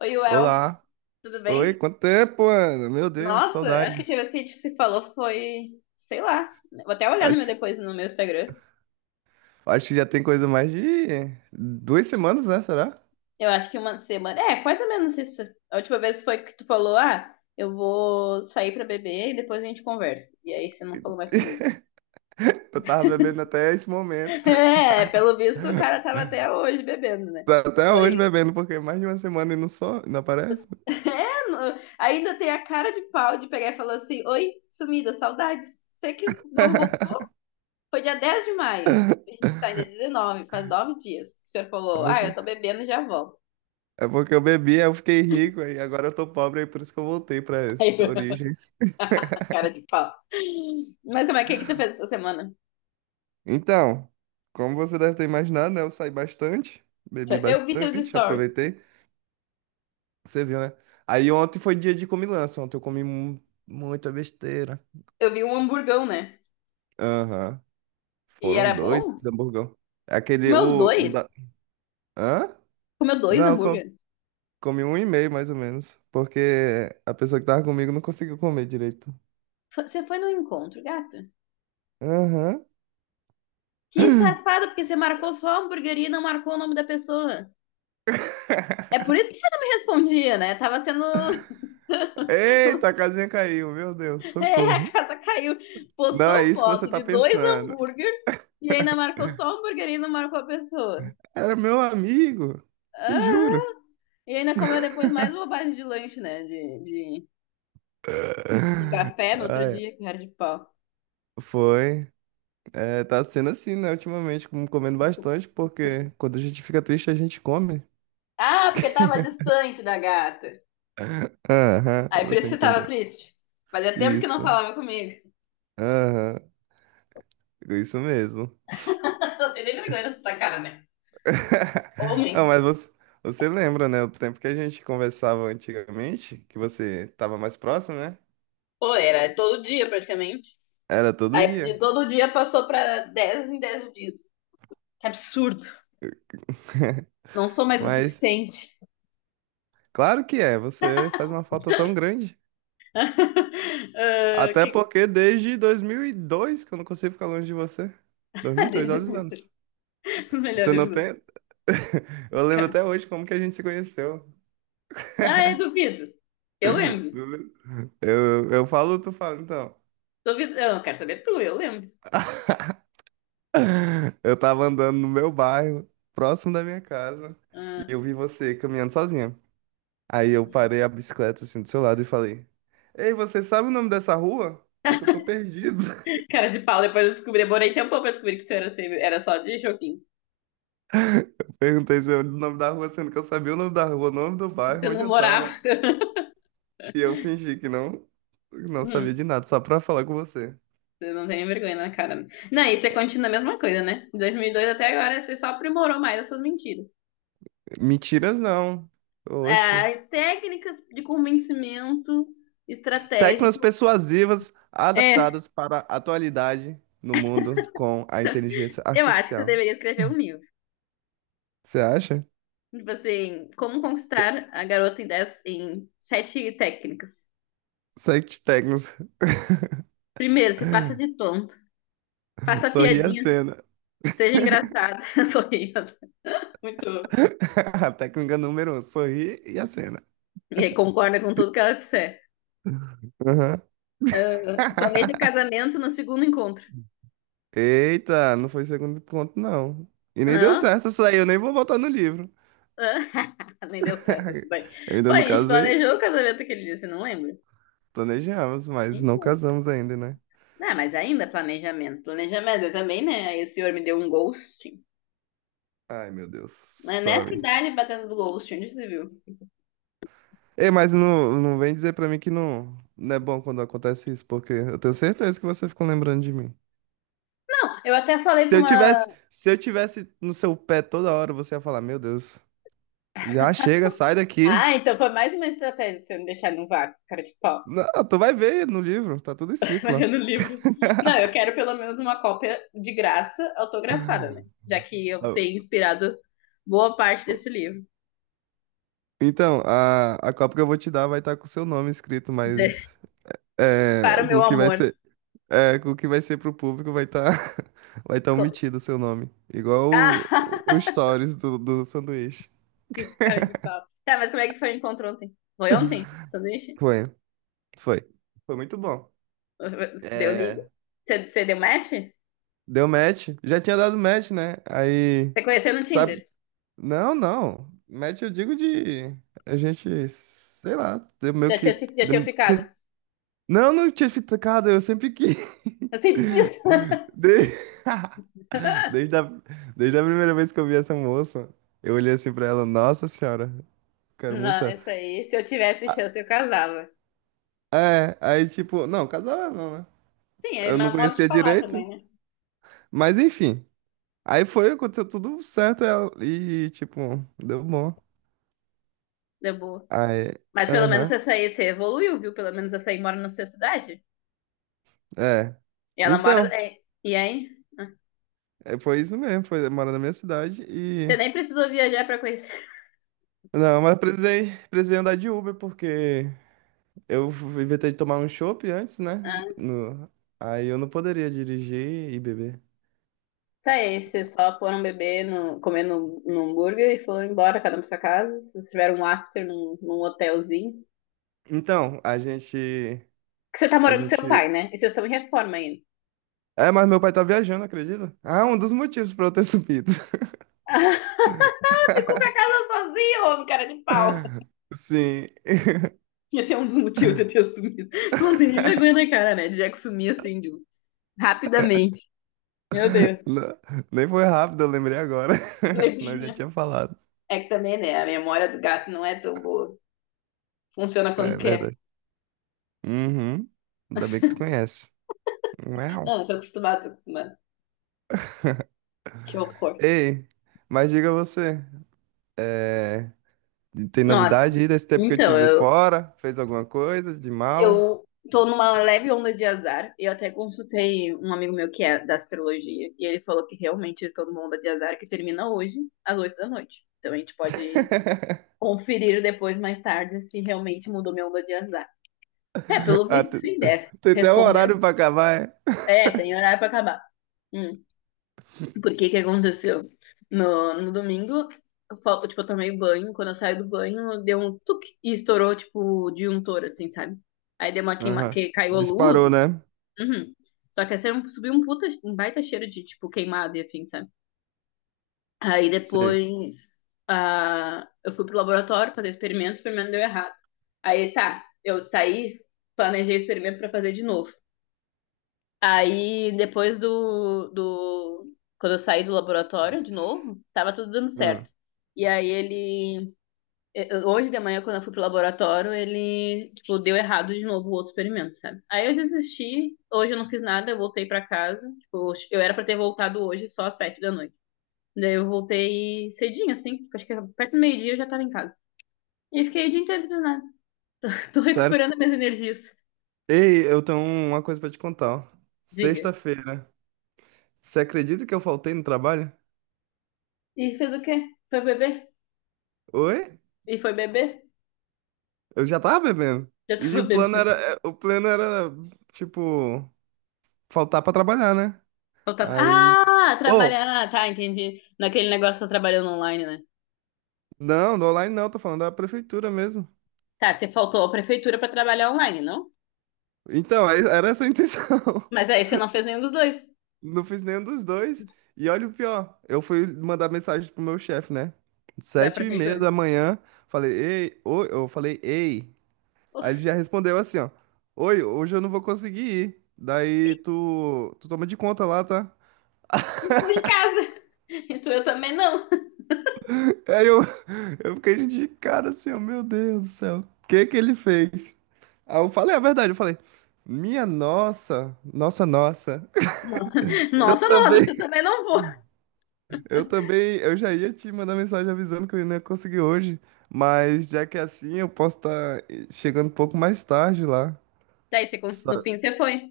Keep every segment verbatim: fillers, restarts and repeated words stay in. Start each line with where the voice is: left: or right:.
left: Oi, Uel,
right: Olá.
left: tudo
right: Oi,
left: bem?
right: quanto tempo, mano? Meu Deus,
left: Nossa, acho que a
right: saudade.
left: última vez que a gente se falou foi, sei lá, vou até olhar no meu
right: Acho,
left: depois no meu Instagram.
right: acho que já tem coisa mais de duas semanas, né? Será?
left: Eu acho que uma semana, é, mais ou menos isso. A última vez foi que tu falou, ah, eu vou sair pra beber e depois a gente conversa. E aí você não falou mais comigo.
right: Eu tava bebendo até esse momento.
left: É, pelo visto o cara tava até hoje bebendo, né?
right: Tá, até hoje
left: Foi.
right: bebendo, porque mais de uma semana e não só, não aparece.
left: É, no- ainda tem a cara de pau de pegar e falar assim, oi, sumida, saudades. Você que não voltou? Foi dia dez de maio. A gente tá ainda dezenove, faz nove dias. Que O senhor
right: É
left: falou, ah, eu
right: porque,
left: tô bebendo e já volto.
right: é porque eu bebi, aí eu fiquei rico, aí agora eu tô pobre, aí por isso que eu voltei
left: Aí
right: pras
left: eu,
right: origens.
left: cara de pau. Mas como é que, que tu fez essa semana?
right: Então, como você deve ter imaginado, né? Eu saí bastante, bebi
left: Eu vi teus
right: bastante,
left: stories.
right: aproveitei. Você viu, né? Aí ontem foi dia de comilança. Ontem eu comi mu- muita besteira.
left: Eu vi um hamburgão, né?
right: Aham.
left: E
right: Foram
left: era
right: dois
left: bom.
right: hamburgão. Aquele,
left: Comeu os
right: o, o
left: dois.
right: da... Hã?
left: Comeu dois
right: Não, co-
left: hambúrguer.
right: comi um e meio, mais ou menos. Porque a pessoa que tava comigo não conseguiu comer direito.
left: Fo- Você foi no encontro, gata.
right: Aham.
left: Que safada, porque você marcou só a hamburgueria e não marcou o nome da pessoa. É por isso que você não me respondia, né? Tava sendo…
right: Eita, a casinha caiu. Meu Deus,
left: É, a
right: socorro.
left: casa caiu.
right: Não é
left: Postou
right: isso que você
left: foto
right: tá
left: de dois
right: pensando.
left: hambúrgueres e ainda marcou só o hambúrguer e não marcou a pessoa.
right: Era meu amigo. Te juro.
left: Aham. E ainda comeu depois mais bobagem de lanche, né? De, de, de café no outro
right: Ai,
left: dia, que cara de pau.
right: foi. É, tá sendo assim, né, ultimamente, com- comendo bastante, porque quando a gente fica triste, a gente come.
left: Ah, porque tava distante da gata.
right: Aham,
left: Aí por
right: você
left: isso você tava
right: entendeu.
left: triste. Fazia tempo que não
right: Isso.
left: falava comigo.
right: Aham, isso mesmo.
left: Não tem nem vergonha nessa cara, né?
right: Ah,
left: Homens.
right: mas você, você lembra, né, o tempo que a gente conversava antigamente, que você tava mais próximo, né?
left: Pô, era todo dia praticamente.
right: Era todo
left: Aí de
right: dia.
left: todo dia passou pra dez em dez dias. Que absurdo. Não sou mais o
right: Mas,
left: suficiente.
right: claro que é, você faz uma falta tão grande.
left: Ah,
right: Até
left: quem…
right: porque desde dois mil e dois que eu não consigo ficar longe de você.
left: Ah,
right: dois mil e dois, olha
left: desde…
right: os anos.
left: Os
right: Você
left: melhores
right: não
left: do…
right: tem? Eu lembro
left: Cara.
right: até hoje como que a gente se conheceu.
left: Ah, eu duvido. Eu lembro.
right: Eu, eu falo, tu fala, então.
left: Duvido. Eu não quero saber tu, eu lembro.
right: Eu tava andando no meu bairro, próximo da minha casa, e
left: Ah,
right: eu vi você caminhando sozinha. Aí eu
left: hum,
right: parei a bicicleta assim do seu lado e falei: Ei, você sabe o nome dessa rua? É que eu tô perdido.
left: cara de pau, depois eu descobri. Demorei tempo pra descobrir que isso era, sempre- era só de joguinho.
right: Perguntei se é o nome da rua, sendo que eu sabia o nome da rua, o nome do
left: Você
right: bairro, onde
left: não
right: eu
left: morava.
right: tava. E eu fingi que não, não sabia
left: Hum,
right: de nada, só pra falar com você.
left: você não tem vergonha na cara, né? Não, isso é, continua a mesma coisa, né? De dois mil e dois até agora, você só aprimorou mais essas mentiras.
right: Mentiras não. Oxe.
left: Ah, técnicas de convencimento
right: Teclas
left: estratégico.
right: persuasivas
left: É,
right: adaptadas para a atualidade no mundo com a inteligência
left: eu acho que você
right: artificial.
left: deveria escrever um livro.
right: Você acha?
left: Tipo assim, como conquistar a garota em, dez, em sete técnicas.
right: Sete técnicas.
left: Primeiro, se faça de tonto. Faça
right: Sorri e
left: piadinhas,
right: acena.
left: seja engraçada, sorria. Muito.
right: A técnica número um, sorri e acena.
left: E aí concorda com tudo que ela disser.
right: Uhum.
left: Ah, planeja casamento no segundo encontro.
right: Eita, não foi segundo ponto, não. E nem deu
left: Não?
right: certo essa aí, eu nem vou voltar no livro.
left: Ah, nem deu certo, tudo bem.
right: Eu
left: Pô,
right: ainda
left: a
right: não
left: gente
right: casei,
left: planejou o casamento aquele dia, você não lembra?
right: planejamos, mas não
left: Então.
right: casamos ainda, né?
left: Ah, mas ainda planejamento. Planejamento eu também, né? Aí o senhor me deu um ghosting.
right: Ai, meu Deus,
left: Mas nessa
right: sorry.
left: idade batendo do ghosting, onde você viu?
right: Ei, mas não, não vem dizer pra mim que não, não é bom quando acontece isso, porque eu tenho certeza que você ficou lembrando de mim.
left: Eu até falei
right: Se
left: pra
right: eu tivesse,
left: uma…
right: se eu tivesse no seu pé toda hora, você ia falar, meu Deus, já chega, sai daqui.
left: Ah, então foi mais uma estratégia de você me deixar no vácuo, cara de pau.
right: Não, tu vai ver no livro, tá tudo escrito lá.
left: Largando o livro. Não, eu quero pelo menos uma cópia de graça autografada, né? Já que eu
right: Eu-
left: tenho inspirado boa parte desse livro.
right: Então, a, a copa que eu vou te dar vai estar com o seu nome escrito,
left: Dizer,
right: mas é,
left: para o
right: o
left: meu
right: que vai
left: amor.
right: ser, é, o que vai ser pro público vai estar vai tá
left: Co-
right: omitido o seu nome. Igual o, o o
left: Ah,
right: stories do, do sanduíche.
left: esse cara é de pau. Tá, mas como é que foi o encontro ontem? Foi ontem? Sanduíche?
right: Foi. Foi. Foi muito bom.
left: Deu liga?
right: É,
left: Você você deu match? Você
right: deu match. Já tinha dado match, né? Aí,
left: conheceu no
right: sabe?
left: Tinder?
right: Não, não. Match eu digo de a gente, sei lá, deu meio
left: Já tinha,
right: que
left: se- já tinha
right: deu- se-
left: ficado?
right: Não, não tinha ficado, eu sempre quis.
left: Eu sei, quis.
right: De- Desde a... Desde a primeira vez que eu vi essa moça, eu olhei assim pra ela, nossa senhora, quero
left: Não,
right: muito ela.
left: essa aí, se eu tivesse
right: Ah,
left: chance, eu casava.
right: é, aí tipo, não, casava não, né?
left: Sim, é
right: Eu não
left: meu modo de
right: conhecia
left: falar
right: direito,
left: também, né?
right: mas enfim. Aí foi, aconteceu tudo certo ela- e, tipo, deu bom.
left: Deu boa.
right: Aí,
left: Mas pelo menos
right: aham,
left: essa aí você evoluiu, viu? Pelo menos essa aí mora na sua cidade.
right: é.
left: E ela mora,
right: Então,
left: é. E aí? Ah,
right: é, foi isso mesmo, foi morar na minha cidade e...
left: você nem precisou viajar pra conhecer.
right: Não, mas precisei, precisei andar de Uber porque eu inventei de tomar um chopp antes, né?
left: Ah,
right: No... Aí eu não poderia dirigir e beber.
left: tá aí, vocês só foram beber, no, comer no, no hambúrguer e foram embora, cada um pra sua casa. Vocês tiveram um after num, num hotelzinho.
right: Então, a gente,
left: Que você tá
right: a
left: morando com seu
right: gente...
left: pai, né? E vocês estão em reforma ainda.
right: É, mas meu pai tá viajando, acredita? Ah, um dos motivos pra eu ter subido.
left: Ficou com a casa sozinho, homem, cara de pau.
right: Sim.
left: Esse é um dos motivos de eu ter sumido. Você não tem nem vergonha na cara, né? De já que sumir assim, de… um- rapidamente. Meu Deus.
right: Não, nem foi rápido, eu lembrei agora. Senão eu já
left: Levinha.
right: tinha falado.
left: É que também, né? A memória do gato não é tão boa. Funciona quando
right: É
left: quer.
right: verdade. Uhum. Ainda bem que tu conhece. Uau.
left: Não, eu tô acostumada, tô acostumada. Que horror.
right: Ei, mas diga você, é, tem
left: Nossa.
right: novidade aí desse tempo que eu te
left: Então,
right: vi
left: eu,
right: fora? Fez alguma coisa de mal?
left: eu tô numa leve onda de azar. Eu até consultei um amigo meu que é da astrologia. E ele falou que realmente eu estou numa onda de azar que termina hoje, às oito da noite. Então a gente pode conferir depois, mais tarde, se realmente mudou minha onda de azar. É, pelo
right: Ah,
left: visto,
right: te-
left: sim, deve.
right: tem até um
left: Respondeu.
right: horário pra acabar, é?
left: É, tem horário pra acabar. Hum. Porque que aconteceu? No, no domingo, eu, fal- tipo, eu tomei banho. Quando eu saí do banho, deu um tuque e estourou, tipo, o disjuntor, assim, sabe? Aí deu uma queima,
right: Aham.
left: que caiu a luz
right: Disparou,
left: e tal.
right: né?
left: Uhum. Só que assim, subiu um puta, um baita cheiro de, tipo, queimado e afim, sabe? Aí
right: Sei.
left: depois, ah, eu fui pro laboratório fazer experimento, o experimento deu errado. Aí tá, eu saí, planejei experimento pra fazer de novo. Aí, depois do, do... Quando eu saí do laboratório de novo, tava tudo dando
right: Ah,
left: certo. E aí ele… eu- Hoje de manhã, quando eu fui pro laboratório, ele, tipo, deu errado de novo o outro experimento, sabe? Aí eu desisti, hoje eu não fiz nada, eu voltei pra casa. Tipo, eu era pra ter voltado hoje só às sete da noite. Daí eu voltei cedinho, assim, acho que perto do meio-dia eu já tava em casa. E fiquei o dia inteiro sem nada. Tô
right: sério?
left: recuperando minhas energias.
right: Ei, eu tenho uma coisa pra te contar, ó.
left: Diga.
right: Sexta-feira. Você acredita que eu faltei no trabalho?
left: E fez o quê? Foi beber?
right: Oi?
left: E foi beber?
right: Eu já tava bebendo.
left: Já
right: E
left: tava
right: o plano era,
left: bebendo.
right: é, o plano era, tipo, faltar pra trabalhar, né?
left: Eu
right: Aí.
left: Ah,
right: Ô,
left: trabalhar. Ah, tá, entendi. Naquele negócio você trabalhando online, né?
right: não, do online não, tô falando da prefeitura mesmo.
left: Tá, você faltou a prefeitura pra trabalhar online, não?
right: Então, aí era essa a intenção.
left: Mas aí você não fez nenhum dos dois
right: Não fiz nenhum dos dois. E olha o pior, eu fui mandar mensagem pro meu chefe, né?
left: da
right: Sete e meia
left: prefeitura.
right: da manhã, falei, ei, oi, eu falei, ei. Aí ele já respondeu assim, ó, oi, hoje eu não vou conseguir ir. Daí tu, tu toma de conta lá, tá?
left: E tu em casa. E tu eu também não.
right: Aí eu, eu fiquei de cara assim, oh, meu Deus do céu, o que que ele fez? Aí eu falei a verdade, eu falei, minha nossa, nossa, nossa. Eu
left: Nossa, nossa,
right: também,
left: porque eu também não vou.
right: eu também, eu já ia te mandar mensagem avisando que eu não ia conseguir hoje, mas já que é assim, eu posso estar chegando um pouco mais tarde lá.
left: Daí você cons- no
right: Sa-
left: fim você foi.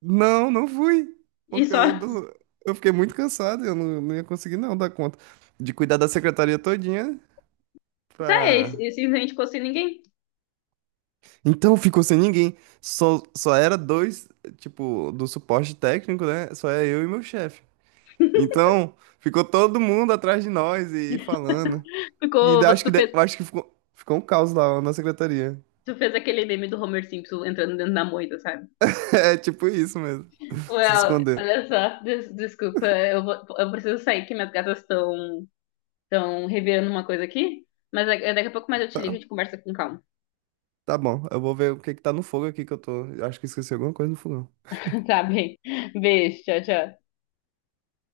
right: Não, não fui,
left: E
right: porque
left: só.
right: eu, do- eu fiquei muito cansado, eu não, não ia conseguir não dar conta de cuidar da secretaria todinha
left: Tá, é, e
right: pra...
left: simplesmente ficou sem ninguém.
right: Então ficou sem ninguém. Só, só era dois, tipo, do suporte técnico, né? Só era eu e meu chefe. Então ficou todo mundo atrás de nós e falando. E da-
left: Ficou.
right: acho que,
left: Tu
right: de-
left: fez,
right: acho que ficou, ficou um caos lá na secretaria.
left: tu fez aquele meme do Homer Simpson entrando dentro da moita, sabe?
right: É tipo isso mesmo. Se
left: Well,
right: esconder.
left: olha só, des- desculpa, eu vou, eu preciso sair que minhas gatas estão… Estão revirando uma coisa aqui. Mas é- daqui a pouco mais eu te ligo e
right: Tá,
left: a gente conversa com calma.
right: tá bom, eu vou ver o que que tá no fogo aqui que eu tô. Eu acho que esqueci alguma coisa no fogão.
left: Tá bem. Beijo, tchau, tchau.